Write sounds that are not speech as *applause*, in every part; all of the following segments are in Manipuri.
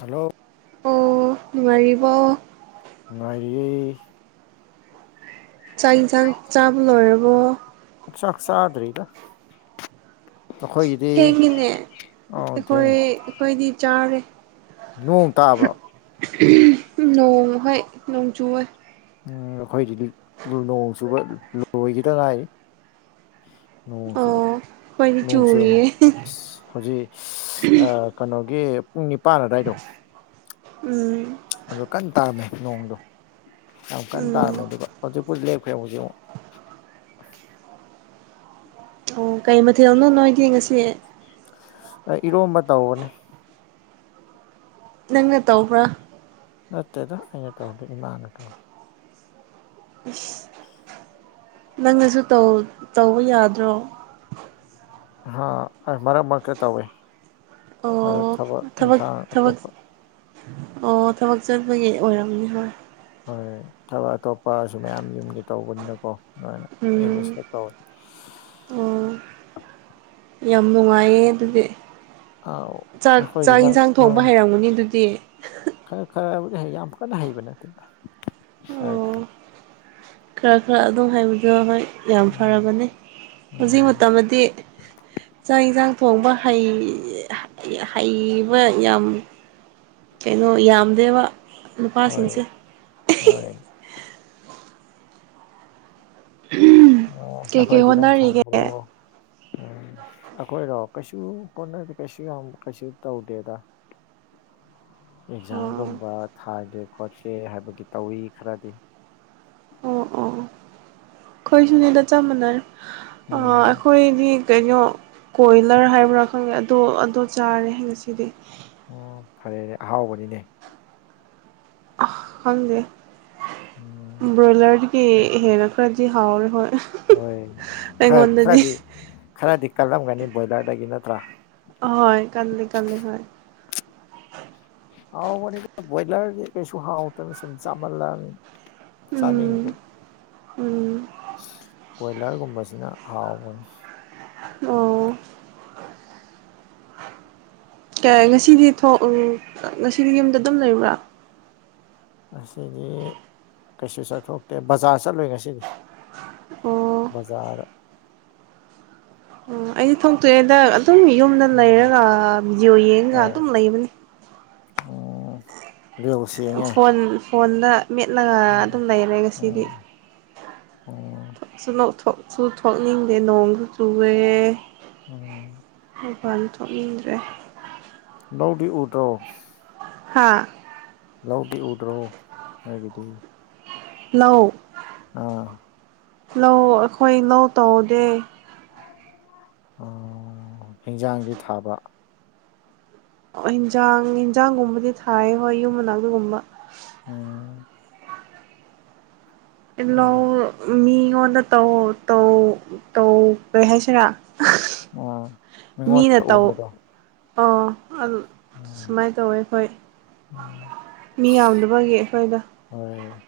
ꯍꯜꯂꯣ ꯑꯣ ꯅꯨꯡꯉꯥꯢꯔꯤꯕꯣ ꯅꯨꯡꯉꯥꯏꯔꯤꯌꯦ ꯆꯥꯛ ꯌꯦꯟꯁꯥꯡ ꯆꯥꯕ ꯂꯣꯏꯔꯕꯣ ꯆꯥꯛ ꯆꯥꯗ꯭ꯔꯤꯗ ꯑꯩꯈꯣꯏꯒꯤꯗꯤ ꯊꯦꯡꯉꯤꯅꯦ ꯑꯣ ꯊꯦꯡꯉꯦ ꯑꯩꯈꯣꯏ ꯑꯩꯈꯣꯏꯗꯤ ꯆꯥꯔꯦ ꯅꯣꯡ ꯇꯥꯕ꯭ꯔꯣ ꯅꯣꯡ ꯍꯣꯏ ꯅꯣꯡꯖꯨ ꯍꯣꯏ ꯎꯝ ꯑꯩꯈꯣꯏꯗꯤ ꯅꯣꯡ ꯆꯨꯕ ꯂꯣꯏꯒꯤꯗ ꯉꯥꯏꯔꯤ ꯅꯣꯡ ꯆꯨꯕ ꯑꯣ ꯑꯩꯈꯣꯏꯗꯤ ꯅꯣꯡ ꯆꯨ ꯆꯨꯔꯤꯌꯦ ꯑꯁ ꯍꯧꯖꯤꯛ ꯏꯁ ꯀꯩꯅꯣꯒꯤ ꯄꯨꯡ ꯅꯤꯄꯥꯟ ꯑꯗꯥꯏꯗ ꯎꯝ ꯑꯗꯨ ꯀꯟꯅ ꯇꯥꯔꯝꯃꯦ ꯅꯣꯡꯗꯣ ꯌꯥꯝ ꯀꯟꯅ ꯇꯥꯔꯝꯃꯦ ꯎꯝ ꯑꯗꯨꯒ ꯍꯧꯖꯤꯛꯄꯨ ꯂꯦꯞꯈ꯭ꯔꯦ ꯍꯧꯖꯤꯛꯐꯛ ꯑꯣ ꯀꯩ ꯃꯊꯦꯜꯅꯣ ꯅꯣꯣꯏꯗꯤ ꯉꯁꯤ ꯏꯣ ꯃ ꯇꯎꯅꯦ ꯅꯪꯅ ꯇꯧꯕ꯭ꯔꯥ ꯅꯠꯇꯦꯗ ꯑꯩꯅ ꯇꯧꯗꯦ ꯏꯃꯥꯅ ꯇꯧꯁꯤ ꯎ *inaudible* ꯅꯪꯅꯁꯨ ꯇꯧꯕ ꯌꯥꯗ꯭ꯔꯣ ꯍꯥꯥ ꯑꯃꯔ ꯃꯔꯔꯀꯠꯇꯋꯦ ꯑ ꯑꯣ ꯊꯕꯣ ꯊꯕꯛ ꯊꯕꯛ ꯑꯣ ꯊꯕꯛ ꯆꯠꯄꯒꯤ ꯑꯣꯏꯔꯝꯅꯤ ꯍꯣꯏ ꯍꯣꯏꯣꯏ ꯊꯕꯛ ꯑꯇꯣꯞꯄꯁꯨ ꯃꯌꯥꯝ ꯌꯨꯝꯒꯤ ꯇꯧꯕꯅꯤꯅꯀꯣ ꯑꯗꯨꯃꯥꯏꯅ ꯎꯝ ꯑꯦꯖꯁ ꯇꯧꯅꯤ ꯑꯣ ꯌꯥꯝ ꯅꯨꯡꯉꯥꯏꯌꯦ ꯑꯗꯨꯗꯤ ꯑꯥꯎ ꯆꯥꯛ ꯅꯈꯣꯏꯗꯤ ꯆꯥꯛ ꯅꯪ ꯌꯦꯟꯁꯥꯡ ꯊꯣꯡꯕ ꯅꯪ ꯍꯩꯔꯝꯒꯅꯤ ꯑꯗꯨꯗꯤ ꯈꯔ ꯈꯔꯕꯨꯗꯤ ꯍꯩ ꯌꯥꯝ ꯀꯟꯅ ꯍꯩꯕ ꯅꯠꯇꯦꯗ ꯑ ꯑꯣ ꯈꯔ ꯈꯔ ꯈꯔ ꯑꯗꯨꯝ ꯍꯩꯕꯗꯣ ꯍꯣꯏ ꯌꯥꯝ ꯎꯝ ꯐꯔꯕꯅꯤ ꯍꯧꯖꯤꯛ ꯎꯝ ꯃꯇꯝꯗꯤ ꯆꯥꯛ ꯌꯦꯟꯁꯥꯡ ꯊꯣꯡꯕ ꯍꯩꯕ ꯌꯥꯝ ꯀꯩꯅꯣ ꯌꯥꯝꯗꯦꯕ ꯍꯣꯏ ꯅꯨꯄꯥꯁꯤꯡꯁꯦ ꯍꯣꯏ ꯑꯣ ꯀꯩꯀꯩ ꯅꯈꯣꯏꯗꯤ ꯅꯪ ꯍꯣꯠꯅꯔꯤꯒꯦ ꯊꯣꯡꯕ꯭ꯔꯣ ꯎꯝ ꯑꯩꯈꯣꯏꯔꯣ ꯀꯩꯁꯨ ꯍꯣꯠꯅꯗꯦ ꯀꯩꯁꯨ ꯌꯥꯝ ꯀꯩꯁꯨ ꯇꯧꯗꯦꯗ ꯑꯣ ꯑꯦꯛꯖꯥꯝꯒꯨꯝꯕ ꯊꯥꯒꯦ ꯈꯣꯠꯀꯦ ꯍꯥꯏꯕꯒꯤ ꯇꯧꯋꯤ ꯈꯔꯗꯤ ꯑꯣ ꯑꯣ ꯑꯣ ꯑꯩꯈꯣꯏꯁꯨꯅꯦꯗ ꯆꯞ ꯃꯥꯟꯅꯔꯦ ꯑ ꯎꯝ ꯑꯩꯈꯣꯏꯗꯤ ꯀꯩꯅꯣ ꯀꯣꯏꯂꯔ ꯍꯥꯏꯕ꯭ꯔꯥ ꯈꯪꯉꯦ ꯑꯗꯣ ꯑꯗꯣ ꯆꯥꯔꯦ ꯉꯁꯤꯗꯤ ꯑꯣ ꯐꯔꯦꯅꯦ ꯑꯍꯥꯎꯕꯅꯤꯅꯦ ꯈꯪꯗꯦ ꯎꯝ ꯕ꯭ꯔꯣꯌꯂꯔꯗꯤ ꯀ ꯍꯦꯟꯅ ꯈ꯭ꯔꯗꯤ ꯍꯥꯎꯔꯦ ꯍꯣꯏ ꯍꯣꯏ ꯈꯔ ꯑꯩꯉꯣꯟꯗꯗꯤ ꯈꯔꯗꯤ ꯈꯔꯗꯤ ꯀꯜꯂꯝꯒꯅꯤ ꯕꯣꯏꯂꯔꯗꯒꯤ ꯅꯠꯇ꯭ꯔꯥ ꯑꯍꯣꯏ ꯀꯟꯗꯤ ꯀꯜꯋ *inaudible* ꯍꯣꯏ ꯍꯥꯎ ꯃꯅꯤꯗꯥ ꯕꯣꯏꯂꯔꯗꯤ ꯀꯩꯁꯨ ꯍꯥꯥꯎ ꯇꯕꯅꯦ ꯁꯨꯝ ꯆꯥꯃꯟꯂꯛ ꯑꯥꯕꯅꯤꯅꯥ ꯆꯥꯅꯤꯡꯗꯦ ꯎꯝ ꯎꯝ ꯀꯣꯏꯂꯔꯒꯨꯝꯕꯁꯤꯅ ꯍꯥꯎꯕꯅꯤ ꯑꯣ ꯀ ꯉꯁꯤꯗꯤ ꯊꯣꯛ ꯎꯪ ꯉꯁꯤꯗꯤ ꯌꯨꯝꯗ ꯑꯗꯨꯝ ꯂꯩꯕ꯭ꯔꯥ ꯉꯁꯤꯗꯤ ꯀꯩꯁꯨ ꯆꯠꯊꯣꯛꯇꯦ ꯕꯥꯖꯔ ꯆꯠꯂꯨꯏ ꯉꯁꯤꯗꯤ ꯑꯣ ꯕꯖꯥꯔꯗꯥ ꯑꯣ ꯑꯩꯗꯤ ꯊꯣꯛꯇꯦꯗ ꯑꯗꯨꯝ ꯌꯨꯝꯗ ꯂꯩꯔꯒ ꯕꯤꯗꯤꯑꯣ ꯌꯦꯡꯉꯒ ꯑꯗꯨꯝ ꯂꯩꯕꯅꯦ ꯑꯣ ꯑꯗꯨꯒ ꯐꯣꯟ ꯐꯣꯟꯗ ꯃꯦꯠꯂꯒ ꯑꯗꯨꯝ ꯂꯩꯔꯦ ꯉꯁꯤꯗꯤ ꯎꯝ ꯎꯝ ꯊꯣꯛ ꯁꯨꯅꯣꯛ ꯊꯣꯛꯁꯨ ꯊꯣꯛꯅꯤꯡꯗꯦ ꯅꯣꯡꯗꯨ ꯆꯨꯨꯔꯦ ꯎꯝ ꯃꯄꯥꯟ ꯊꯣꯛꯅꯤꯡꯗ꯭ꯔꯦ ꯅꯧꯗꯤ ꯎꯊꯣ ꯍꯥꯥ ꯂꯧꯗꯤ ꯎꯗ꯭ꯔꯣ ꯅꯣꯏꯒꯤꯗꯤ ꯂꯧ ꯑꯥ ꯂꯧ ꯑꯩꯈꯣꯏ ꯂꯧ ꯇꯧꯗꯦ ꯑꯣ ꯍꯤꯟꯖꯥꯡꯗꯤ ꯊꯥꯕ ꯑꯣ ꯏꯟꯖꯥꯡ ꯌꯦꯟꯖꯥꯡꯒꯨꯝꯕꯗꯤ ꯊꯥꯏ ꯍꯣꯏ ꯌꯨꯝ ꯃꯅꯥꯛ ꯑꯗꯨꯒꯨꯝꯕꯥ ꯎꯝ ꯇꯤꯜꯂꯣ ꯍꯣꯏꯗ ꯃꯤꯉꯣꯟꯗ ꯇꯧ ꯇꯧ ꯇꯧ ꯀꯔꯤ ꯍꯥꯏꯁꯤꯔꯥ ꯑꯥ ꯃꯤꯅ ꯃꯤꯉꯣꯟꯗ ꯇꯧ ꯎꯍꯟꯕꯗꯣ ꯑ ꯑꯗꯨ ꯎꯝ ꯁꯨꯃꯥꯏ ꯇꯧꯋꯦ ꯑꯩꯈꯣꯏ ꯃꯤ ꯌꯥꯝꯗꯕꯒꯤ ꯑꯩꯈꯣꯏꯗꯣ ꯍꯣꯏ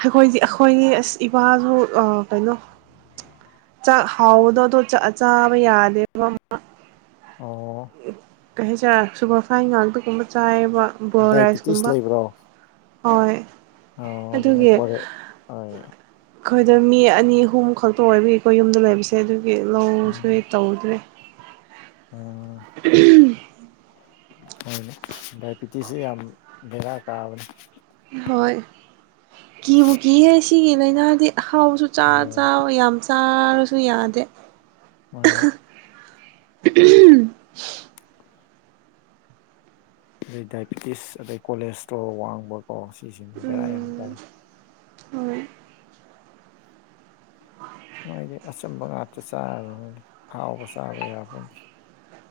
ꯑꯩꯈꯣꯏꯗꯤ ꯑꯩꯈꯣꯏꯅꯤ ꯑꯁ ꯏꯄꯥꯖꯨ ꯑ ꯀꯩꯅꯣ ꯆꯥꯛ ꯍꯥꯎꯗꯗꯣ ꯑꯗꯨ ꯆꯥ ꯆꯥꯕ ꯌꯥꯗꯦꯕ ꯃꯥ ꯑꯣ ꯀꯩ ꯍꯥꯏꯁꯤꯔꯥ ꯁꯨꯕꯔ ꯐꯥꯏꯟ ꯉꯥꯛꯇ ꯒꯨꯝꯕ ꯆꯥꯏꯌꯦꯕ ꯕꯣꯔ ꯗꯥꯏꯕꯤꯇꯤꯁ ꯔꯥꯏꯁꯀꯨꯝꯕ ꯂꯩꯕ꯭ꯔꯣ ꯍꯣꯏ ꯑ ꯑꯗꯨꯅꯦ ꯑꯗꯨꯒꯤ ꯐꯣꯔꯦ ꯍꯣꯏ ꯑꯩꯈꯣꯏꯗ ꯃꯤ ꯑꯅꯤ ꯑꯍꯨꯝ ꯈꯛꯇ ꯑꯣꯏꯕꯒꯤ ꯑꯩꯀꯣꯏ ꯌꯨꯝꯗ ꯂꯩꯕꯁꯦ ꯑꯗꯨꯒꯤ ꯂꯧꯁꯦ ꯇꯧꯗ꯭ꯔꯦ ꯑꯣ ꯗꯥꯏꯕꯤꯇꯤꯁꯁꯦ ꯌꯥꯝ ꯕꯦꯔꯥ ꯀꯥꯕꯅꯤ ꯍꯣꯏ ꯀꯤꯕꯨ ꯀꯤꯍꯦ ꯁꯤꯒꯤ ꯂꯥꯏꯅꯥꯗꯤ ꯍꯥꯎꯕꯁꯨ ꯆ ꯎꯝ ꯆꯥꯎ ꯌꯥꯝ ꯆꯥꯔꯁꯨ ꯌꯥꯗꯦ ꯃꯥꯅꯤ ꯎꯝ ꯑꯗꯩ ꯗꯥꯏꯕꯤꯇꯤꯁ ꯑꯗꯩ ꯀꯣꯂꯦꯁꯇ꯭ꯔꯣꯜ ꯋꯥꯡꯕꯀꯣ ꯁꯤꯁꯤꯡꯁꯦ ꯕꯦꯔꯥ ꯌꯥꯝ ꯎꯝ ꯀꯥꯏꯋꯦ ꯍꯣꯏ ꯃꯣꯏꯗꯤ ꯑꯆꯨꯝꯕ ꯉꯥꯛꯇ ꯆꯥꯔꯕꯅꯤꯅ ꯑꯍꯥꯎꯕ ꯆꯥꯕ ꯌꯥꯕꯗꯤ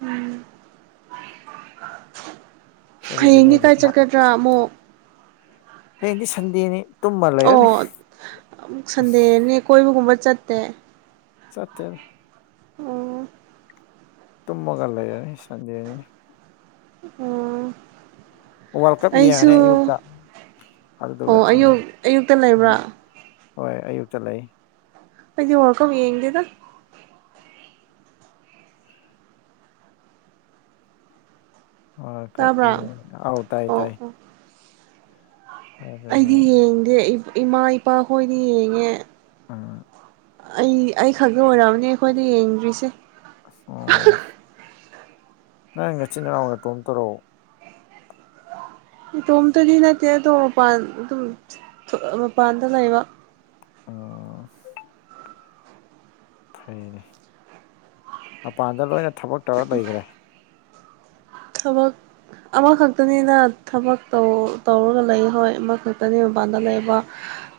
ꯎꯝ ꯑꯁ ꯑꯗꯨꯗꯤ ꯍꯌꯦꯡꯗꯤ ꯅꯣꯏꯗꯤ ꯀꯥꯏ ꯆꯠꯀꯗ꯭ꯔꯥ ꯑꯃꯨꯛ ꯍꯗꯤ ꯁꯟꯗꯦꯅꯤ ꯇꯨꯝꯃ ꯂꯩꯔꯅꯤ ꯑꯣ ꯁꯟꯗꯦꯅꯦ ꯀꯣꯏꯕꯒꯨꯝꯕ ꯆꯠꯇꯦ ꯆꯇꯔ ꯑꯣ ꯇꯨꯝꯃꯒꯥ ꯂꯩꯔꯅꯤ ꯁꯟꯗꯦꯅꯤꯅꯥ ꯑꯣ ꯋꯥꯔꯜ ꯀꯞ ꯑꯩꯁꯨ ꯌꯦꯡꯉꯅꯤ ꯑꯌꯨꯛꯇ ꯑꯗꯨꯗꯨꯒ ꯑꯣ ꯑꯌꯨꯛ ꯇꯨꯝꯃꯅꯤ ꯑꯌꯨꯛꯇ ꯎꯝ ꯂꯩꯕ꯭ꯔꯥ ꯍꯣꯏ ꯑꯌꯨꯛꯇ ꯂꯩ ꯑꯩꯩ ꯋꯥ ꯀꯃꯤ *inaudible* ꯌꯦꯟꯗꯦꯗꯥ ꯑ ꯀꯔꯤ ꯇꯥꯕ꯭ꯔꯥ ꯑꯧ ꯇꯥꯏꯌꯦ ꯑꯣ ꯇꯥꯏꯌꯦ ꯑꯣ ꯑꯗꯨꯅꯤ ꯑꯩꯗꯤ ꯌꯦꯡꯗꯦ ꯏꯃꯥ ꯏꯄꯥ ꯍꯣꯏꯗꯤ ꯌꯦꯡꯉꯦ ꯑꯥ ꯑꯩ ꯑꯩ ꯈꯛꯒ ꯑꯣꯏꯔꯛꯑꯅꯤ ꯑꯩꯈꯣꯏꯅ ꯌꯦꯡꯗ꯭ꯔꯤꯁꯦ ꯑꯣ ꯅꯪ ꯅꯆꯤꯅ ꯑꯣꯏꯅ ꯇꯣꯝ ꯇꯧꯔꯛꯑꯣ ꯏꯇꯣꯝꯇꯗꯤ ꯅꯠꯇꯦ ꯑꯗꯣ ꯃꯄꯥꯟ ꯑꯗꯨꯝ ꯃꯄꯥꯟꯗ ꯂꯩꯕ ꯑꯣ ꯐꯩꯅꯦ ꯃꯄꯥꯟꯗ ꯂꯣꯏꯅ ꯊꯕꯛ ꯇꯧꯔ ꯂꯩꯈ꯭ꯔꯦ ꯊꯕꯛ ꯑꯃꯈꯛꯇꯅꯤꯅ ꯊꯕꯛꯧ ꯇꯧꯔꯒ ꯂꯩ ꯍꯣꯏ ꯑꯃꯈꯛꯇꯅꯤ ꯃꯄꯥꯟꯗ ꯂꯩꯕ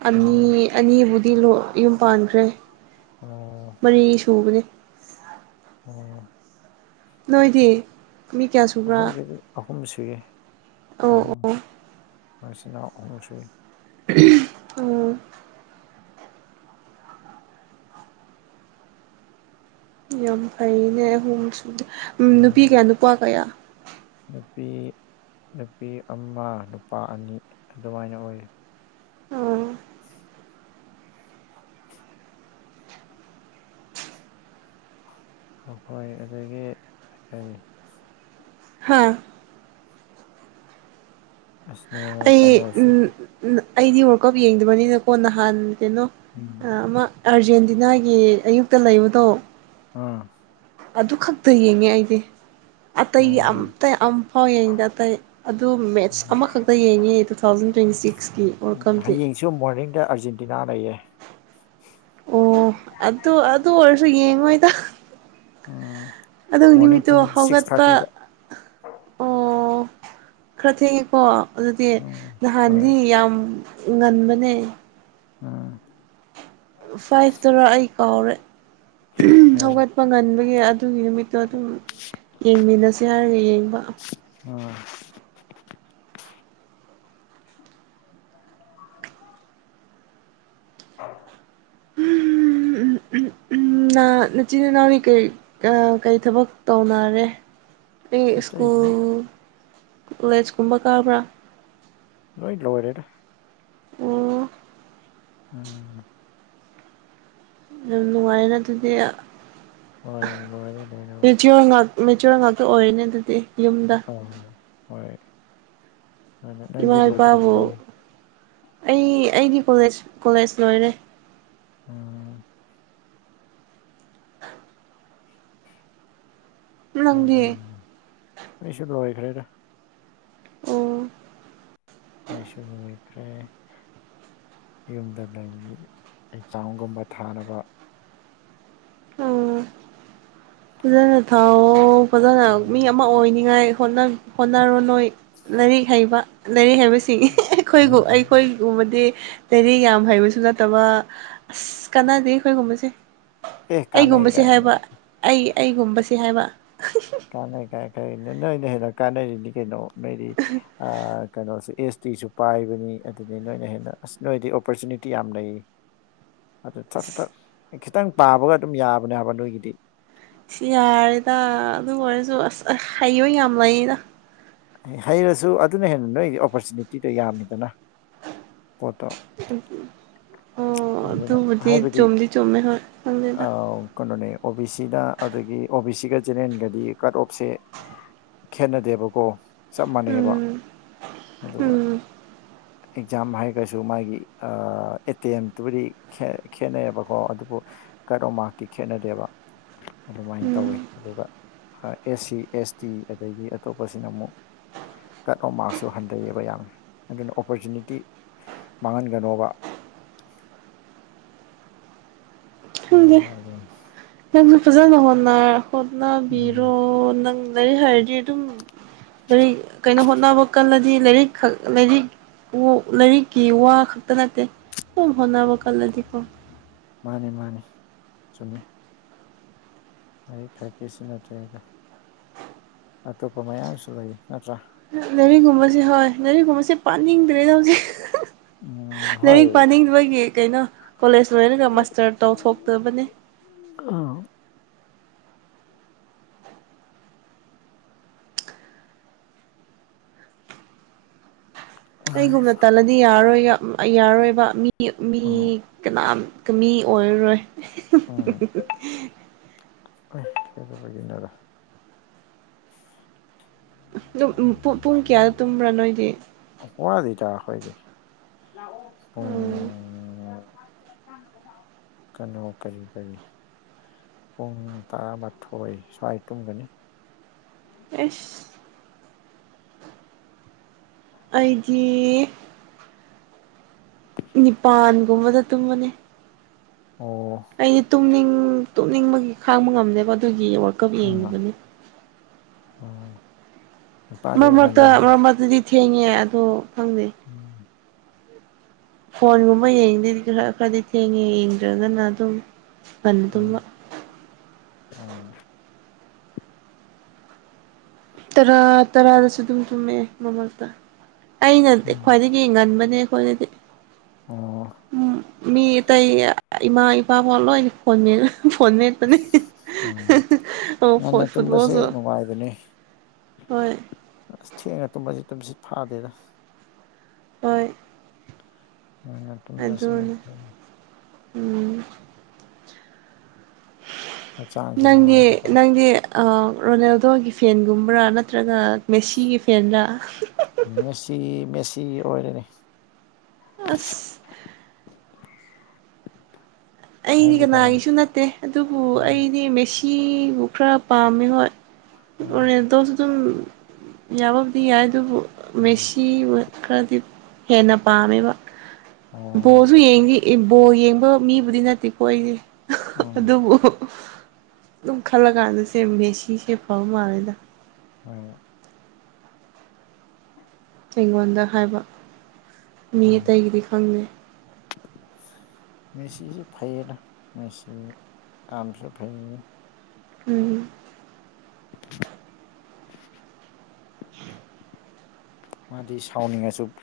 ꯑꯅꯤ ꯎꯝ ꯑꯅꯤꯕꯨꯗꯤ ꯌꯨꯝ ꯄꯥꯟꯈ꯭ꯔꯦ ꯑꯣ ꯃꯔꯤ ꯁꯨꯕꯅꯤ ꯑꯣ ꯅꯣꯏꯗꯤ ꯃꯤ ꯀꯌꯥ ꯁꯨꯕ꯭ꯔꯥ ꯑꯩꯈꯣꯏꯒꯤꯗꯤ ꯑꯍꯨꯝ ꯁꯨꯏ ꯑꯣ ꯑꯍꯨꯝ ꯑꯣ ꯃꯆꯤꯟꯅꯥꯎ ꯑꯍꯨꯝ ꯁꯨꯏ ꯎꯝ ꯌꯥꯝ ꯐꯩꯅꯦ ꯑꯍꯨꯝ ꯁ ꯎꯝ ꯅꯨꯄꯤ ꯀꯌꯥ ꯅꯨꯄꯥ ꯀꯌꯥ ꯅꯨꯄꯤ ꯅꯨꯄꯤ ꯑꯃ ꯅꯨꯄꯥ ꯑꯅꯤ ꯑꯗꯨꯃꯥꯏꯅ ꯑꯣꯏ ꯑꯣ *inaudible* ꯑꯩꯈꯣꯏ ꯑꯗꯨꯗꯒꯤ ꯀꯔꯤ ꯍꯥꯥ ꯑꯁꯅꯣ ꯑꯩ ꯑꯩꯗꯤ ꯋꯥꯔꯀꯞ ꯌꯦꯡꯗꯕꯅꯤꯅꯀꯣ ꯅꯍꯥꯟ ꯀꯩꯅꯣ ꯎꯝ ꯑꯃ ꯑꯥꯔꯖꯦꯟꯇꯤꯅꯥꯒꯤ ꯑꯌꯨꯛꯇ ꯂꯩꯕꯗꯣ ꯑꯥ ꯑꯗꯨꯈꯛ ꯇ ꯌꯦꯡꯉꯦ ꯑꯩꯗꯤ ꯑꯇꯩꯒꯤ ꯑꯣ ꯑꯇ ꯑꯃꯝꯐꯥꯎ ꯌꯦꯡꯉꯤꯗ ꯑꯇꯩ ꯑꯗꯨ ꯃꯦꯠꯁ ꯑꯃꯈꯛꯇ ꯌꯦꯡꯉꯤ ꯇꯨ ꯊꯥꯎꯖꯟ ꯇ꯭ꯋꯦꯟꯇꯤ ꯁꯤꯛꯁꯀꯤ ꯑꯣꯔꯈꯝꯁꯦ ꯁꯨ ꯃꯣꯔꯅꯤꯡꯗ ꯑꯥꯔꯖꯦꯟꯇꯤꯅꯥ ꯂꯩꯌꯦ ꯑꯣ ꯑꯗꯨ ꯑꯗꯨ ꯑꯣꯏꯔꯁꯨ ꯌꯦꯡꯉꯣꯏꯗ ꯎꯝ ꯑꯗꯨ ꯃꯣꯔꯅꯤꯡ ꯅꯨꯃꯤꯠꯇꯨ ꯄꯨꯡ ꯁꯤꯛꯁ ꯍꯧꯒꯠꯄ ꯊꯥꯔꯇꯤꯗ ꯑꯣ ꯈꯔ ꯊꯦꯡꯉꯦꯀꯣ ꯑꯗꯨꯗꯤ ꯎꯝ ꯍꯣꯏ ꯅꯍꯥꯟꯗꯤ ꯌꯥꯝ ꯉꯟꯕꯅꯦ ꯎꯝ ꯐꯥꯏꯚꯇꯔ ꯑꯩ ꯀꯥꯎꯔꯦ ꯍꯣꯏ ꯍꯧꯒꯠꯄ ꯉꯟꯕꯒꯤ ꯑꯗꯨꯒꯤ ꯅꯨꯃꯤꯠꯇꯣ ꯑꯗꯨꯝ ꯌꯦꯡꯃꯤꯟꯅꯁꯦ ꯍꯥꯏꯔꯒ ꯌꯦꯡꯕ ꯑꯥ ꯑ *unintelligible* ꯏꯆꯤꯟ ꯏꯅꯥꯎꯒꯤ ꯀꯔꯤ ꯊꯕꯛ ꯇꯧꯅꯔꯦ ꯀꯩ ꯁ꯭ꯀꯨꯜ ꯑꯇꯩꯗꯤ ꯀꯣꯂꯦꯖ ꯀꯨꯝꯕ ꯀꯥꯕ꯭ꯔꯥ ꯂꯣꯏ ꯂꯣꯏꯔꯦꯗ ꯑꯣ ꯎꯝ ꯌꯥꯝ ꯅꯨꯡꯉꯥꯏꯔꯦꯅ ꯑꯗꯨꯗꯤ ꯍꯣꯏ ꯂꯣꯏꯔꯦ ꯂꯣꯏꯅꯕ ꯕꯤꯗꯤ ꯉꯥꯛ ꯃꯦꯆꯔꯦꯜ ꯉꯥꯛꯇ ꯑꯣꯏꯅ ꯑꯗꯨꯗꯤ ꯌꯨꯝꯗ ꯑꯥ ꯍꯣꯏ ꯑꯗꯨ ꯅꯪꯗꯤ ꯏꯃꯥ ꯂꯣꯏꯗ꯭ꯔꯤꯕꯣ ꯏꯄꯥꯕꯨ ꯑꯩ ꯑꯩꯒꯤ ꯀꯣꯂꯦꯖ ꯀꯣꯂꯦꯖ ꯂꯣꯏꯔꯦ ꯎꯝ ꯑꯗꯨ ꯅꯪꯗꯤ ꯑꯩꯁꯨ ꯂꯥꯏꯈ꯭ꯔꯦꯗ ꯑꯣ ꯑꯩꯁꯨ ꯂꯣꯢꯈ꯭ꯔꯦ ꯌꯨꯝꯗ ꯂꯩ ꯑꯦꯛꯖꯥꯡꯒꯨꯝꯕ ꯊꯥꯅꯕ ꯑꯣ ꯐꯖꯅ ꯊꯥꯎ ꯐꯖꯅ ꯃꯤ ꯑꯃ ꯑꯣꯏꯅꯤꯡꯉꯥꯏ ꯍꯣꯠꯅꯔꯣ ꯅꯣꯏ ꯂꯥꯏꯔꯤꯛ ꯍꯩꯕ ꯂꯥꯏꯔꯤꯛ ꯍꯩꯕꯁꯤꯡ ꯑꯩꯈꯣꯏꯕꯨ ꯑꯩꯈꯣꯏ ꯒꯨꯝꯕꯗꯤ ꯂꯩꯔꯤꯛ ꯌꯥꯝ ꯍꯩꯕꯁꯨ ꯅꯠꯇꯕ ꯑꯁ ꯀꯥꯟꯅꯗꯦ ꯑꯩꯈꯣꯏꯒꯨꯝꯕꯁꯦ ꯑꯦ ꯀꯥꯟꯅꯩ ꯑꯩꯒꯨꯝꯕꯁꯦ ꯀꯥꯏꯅ ꯍꯥꯏꯕ ꯑꯩ ꯑꯩꯒꯨꯝꯕꯕꯁꯤ ꯍꯥꯏꯕ ꯀꯥꯟꯅꯩ ꯀꯥꯏ ꯀꯥꯏ ꯅꯣꯏꯅ ꯍꯦꯟꯅ ꯀꯥꯟꯅꯔꯤꯅꯤ ꯀꯩꯅꯣ ꯅꯣꯏꯗꯤ ꯀꯩꯅꯣꯁꯨ ꯑꯦꯁ ꯇꯤꯁꯨ ꯄꯥꯏꯕꯅꯤ ꯑꯗꯨꯗꯤ ꯅꯣꯏꯅ ꯍꯦꯟꯅ ꯑꯁ ꯅꯣꯏꯗꯤ ꯑꯣꯄꯣꯔꯆꯨꯅꯤꯇꯤ ꯌꯥꯝ ꯂꯩ *unintelligible* ꯑꯗꯨ ꯊꯠ ꯈꯤꯇꯪ ꯄꯥꯕꯒ ꯑꯗꯨꯝ ꯌꯥꯕꯅꯦ ꯍꯥꯏꯕ ꯅꯣꯏꯒꯤꯗꯤ ꯁꯤ ꯌꯥꯔꯦꯗ ꯑꯗꯨ ꯑꯣꯏꯔꯁꯨ ꯑꯁ ꯑꯁ ꯍꯩꯕ ꯌꯥꯝ ꯂꯩꯗ ꯍꯩꯔꯁꯨ ꯑꯗꯨꯅ ꯍꯦꯟꯅ ꯅꯣꯏꯒꯤ ꯑꯣꯄꯣꯔꯆꯨꯅꯤꯇꯤꯗꯣ ꯌꯥꯝꯃꯤꯗꯅ ꯄꯣꯠꯇꯣ ꯑꯣ ꯑꯗꯨꯅ ꯑꯗꯨꯕꯨꯗꯤ ꯍꯥꯏꯕꯗꯤ ꯆꯨꯝꯗꯤ ꯆꯨꯝꯃꯦ ꯍꯣꯢ ꯈꯪꯗꯦꯗ ꯑꯥ ꯀꯩꯅꯣꯅꯦ ꯑꯣ ꯕꯤ ꯁꯤꯒ ꯑꯗꯒꯤ ꯑꯣ ꯕꯤ ꯁꯤꯒ ꯖꯦꯅꯔꯦꯟꯒꯗꯤ ꯀꯥꯠ ꯑꯣꯞꯁꯦ ꯈꯦꯠꯅꯗꯦꯕꯀꯣ ꯆꯞ ꯃꯥꯟꯅꯩꯑꯦꯕ ꯎꯝ ꯑꯗꯨꯒ ꯎꯝ ꯑꯦꯛꯖꯥꯝ ꯍꯥꯏꯔꯒꯁꯨ ꯃꯥꯒꯤ ꯑꯦ ꯇꯤ ꯑꯦꯝ ꯇꯕꯨꯗꯤ ꯈꯦꯠꯅꯩꯕꯀꯣ ꯑꯗꯨꯕꯨ ꯀꯥꯠ ꯑꯣꯞ ꯃꯥꯛꯇꯤ ꯈꯦꯠꯅꯗꯦꯕ ꯑꯗꯨꯃꯥꯏꯅ ꯎꯝ ꯇꯧꯋꯤ ꯑꯗꯨꯒ ꯑꯦꯁ ꯁꯤ ꯑꯦꯁ ꯇꯤ ꯑꯗꯒꯤ ꯑꯇꯣꯞꯄꯁꯤꯅ ꯑꯃꯨꯛ ꯀꯥꯠ ꯑꯣꯟ ꯃꯥꯛꯁꯨ ꯍꯟꯊꯩꯌꯦꯕ ꯌꯥꯝꯅ ꯑꯗꯨꯅ ꯑꯣꯄꯣꯔꯆꯨꯅꯤꯇꯤ ꯃꯥꯡꯍꯟꯒꯅꯣꯕ ꯈꯪꯗꯦ ꯅꯪꯁꯨ ꯐꯖꯅ ꯎꯝ ꯍꯣꯠꯅꯕꯤꯔꯣ ꯅꯪ ꯂꯥꯏꯔꯤꯛ ꯍꯩꯔꯗꯤ ꯑꯗꯨꯝ ꯂꯥꯏꯔꯤꯛ ꯀꯩꯅꯣ ꯍꯣꯠꯅꯕ ꯀꯜꯂꯗꯤ ꯂꯥꯏꯔꯤꯛ ꯈꯛ ꯂꯥꯏꯔꯤꯛ ꯂꯥꯏꯔꯤꯛꯀꯤ ꯋꯥ ꯈꯛꯇ ꯅꯠꯇꯦ ꯁꯨꯝ ꯍꯣꯠꯅꯕ ꯀꯜꯂꯗꯤꯀꯣ ꯃꯥꯅꯤ ꯃꯥꯅꯤ ꯆꯨꯝꯃꯦ ꯂꯥꯢꯔꯥꯛ ꯈꯥꯛꯒꯤ ꯁꯨ ꯅꯠꯇꯦ ꯑꯗꯣ ꯑꯇꯣꯞꯄ ꯃꯌꯥꯝꯁꯨ ꯂꯩ ꯅꯠꯇ꯭ꯔꯥ ꯂꯔꯤꯛꯒꯨꯝꯕꯁꯦ ꯍꯣꯏ ꯂꯥꯏꯔꯤꯛ ꯀꯨꯝꯕꯁꯦ ꯄꯥꯅꯤꯡꯗ꯭ꯔꯦꯗ ꯍꯧꯖꯤꯛ ꯎꯝ ꯍꯣꯏ ꯂꯥꯏꯔꯤꯛ ꯄꯥꯅꯤꯡꯗꯕꯒꯤ ꯀꯩꯅꯣ ꯀꯣꯂꯦꯖ ꯂꯣꯏꯅꯒ ꯃꯥꯁꯇꯔ ꯇꯧꯊꯣꯛꯇꯕꯅꯤ ꯑꯥ ꯑꯩꯒꯨꯝꯅ ꯇꯜꯂꯗꯤ ꯌꯥꯔꯣꯏ ꯌꯥꯔꯣꯏꯕ ꯃꯤ ꯃꯤ ꯎꯝ ꯀꯅꯥꯝ ꯃꯤ ꯑꯣꯏꯔꯔꯣꯏ ꯎꯝꯕꯅꯔ *inaudible* ꯄꯨꯡ ꯀꯌꯥꯗ ꯇꯨꯝꯕ꯭ꯔꯥ ꯅꯣꯏꯗꯤ ꯋꯥꯠꯂꯤꯗ ꯈꯣꯏꯗꯤ ꯎꯝ ꯄꯨꯡ ꯀꯩꯅꯣ ꯀꯔꯤ ꯀꯔꯤ ꯄꯨꯡ ꯇꯔꯥꯃꯥꯊꯣꯏ ꯁ꯭ꯋꯥꯏ ꯇꯨꯝꯒꯅꯤ ꯑꯁ ꯑꯩꯗꯤ ꯅꯤꯄꯥꯟꯒꯨꯝꯕꯗ ꯇꯨꯝꯕꯅꯤ ꯑꯣ ꯑꯩꯗꯤ ꯇꯨꯝꯅꯤꯡ ꯇꯨꯝꯅꯤꯡꯕꯒꯤ ꯈꯥꯡꯕ ꯉꯝꯗꯦꯕ ꯑꯗꯨꯒꯤ ꯀꯞ ꯑꯪ ꯌꯦꯡꯉꯤꯕꯅꯤ ꯑꯣ ꯃꯔ ꯃꯔꯛꯇ ꯃ ꯃꯔꯛꯇꯗꯤ ꯊꯦꯡꯉꯦ ꯑꯣ ꯈꯪꯗꯦ ꯎꯝ ꯐꯣꯟꯒꯨꯝꯕ ꯌꯦꯡꯗꯗꯤ ꯈꯔ ꯈꯔꯗꯤ ꯊꯦꯡꯉꯦ ꯌꯦꯡꯗ꯭ꯔꯒꯅ ꯑꯗꯨꯝ ꯉꯟꯅ ꯑ ꯇꯨꯝꯕ ꯑ ꯇꯔꯥ ꯇꯔꯥꯗꯁꯨ ꯑꯗꯨꯝ ꯆꯨꯝꯃꯛꯑꯦ ꯃꯃꯛꯇ ꯑꯩꯅ ꯎꯝ ꯈ꯭ꯋꯥꯏꯗꯒꯤ ꯉꯟꯕꯅꯦ ꯑꯩꯈꯣꯏꯗꯗꯤ ꯑꯣ ꯎꯝ ꯃꯤ ꯇꯇꯩ ꯏꯃꯥ ꯏꯄꯥꯥ ꯀꯂꯣ ꯐ ꯐꯣꯟꯄꯅꯤ ꯎꯝ ꯉꯟꯅ ꯇꯨꯝꯕꯁꯦ ꯐꯨꯠꯕꯜꯁꯨ ꯅꯨꯡꯉꯥꯏꯕꯅꯦ ꯍꯣꯏ ꯑꯁ ꯊꯦꯡꯉ ꯇꯨꯝꯕꯁꯤ ꯇꯨꯝ ꯁꯤꯠ ꯐꯥꯗꯦꯗ ꯍꯣꯏ *unintelligible* ꯑꯗꯨꯅ ꯐꯩ ꯎꯝ ꯍꯛꯆꯥꯡꯁꯨ ꯅꯪꯗꯤ ꯅꯨꯡꯉꯥꯏꯕꯀꯣ ꯅꯪꯗꯤ ꯔꯣꯅꯦꯜꯗꯣꯒꯤ ꯐꯦꯟꯒꯨꯝꯕ꯭ꯔꯥ ꯅꯠꯇ꯭ꯔꯒ ꯃꯦꯁꯤꯒꯤ ꯐꯦꯟꯗ ꯃꯦꯁꯤ ꯃꯦꯁꯤ ꯑꯣꯏꯔꯅꯤ ꯑꯁ ꯑꯩꯗꯤ ꯅꯪꯗꯤ ꯀꯅꯥ ꯀꯅꯥꯒꯤꯁꯨ ꯅꯠꯇꯦ ꯑꯗꯨꯕꯨ ꯎꯝ ꯑꯩꯗꯤ ꯃꯦꯁꯤꯕꯨ ꯈꯔ ꯄꯥꯝꯃꯦ ꯍꯣꯏ ꯎꯝ ꯗꯣꯁꯨ ꯑꯗꯨꯝ ꯌꯥꯕꯕꯨꯗꯤ ꯌꯥꯏ ꯑꯗꯨꯕꯨ ꯎꯝ ꯃꯦꯁꯤ ꯈꯔꯗꯤ ꯍꯦꯟꯅ ꯄꯥꯝꯃꯦꯕ ꯑꯣ ꯕꯣꯜꯁꯨ ꯌꯦꯡꯈꯤ ꯕꯣꯜ ꯌꯦꯡꯕ ꯃꯤ ꯕꯨꯗꯤ ꯅꯠꯇꯦ ꯀꯣꯏꯔꯤ ꯎꯝ ꯑꯗꯨꯕꯨ ꯑꯗꯨꯝ ꯈꯜꯂ ꯀꯥꯟꯗ ꯁꯦ ꯃꯕꯦꯁꯤꯁꯦ ꯐꯕ ꯃꯥꯜꯂꯦꯗ ꯍ ꯑꯩꯤꯡꯒꯣꯗ ꯍꯥꯏꯕ ꯃꯤ ꯎꯝ ꯑꯇꯩꯒꯤꯗꯤ ꯈꯪꯗꯦ *unintelligible* ꯃꯦꯁꯤꯁꯨ ꯐꯩꯌꯦꯗ ꯃꯦꯁꯤ ꯑꯝꯁꯨ ꯐꯩ ꯎꯝ ꯑ ꯃꯥꯗꯤ ꯁꯥꯎꯅꯤꯡꯉꯁꯨ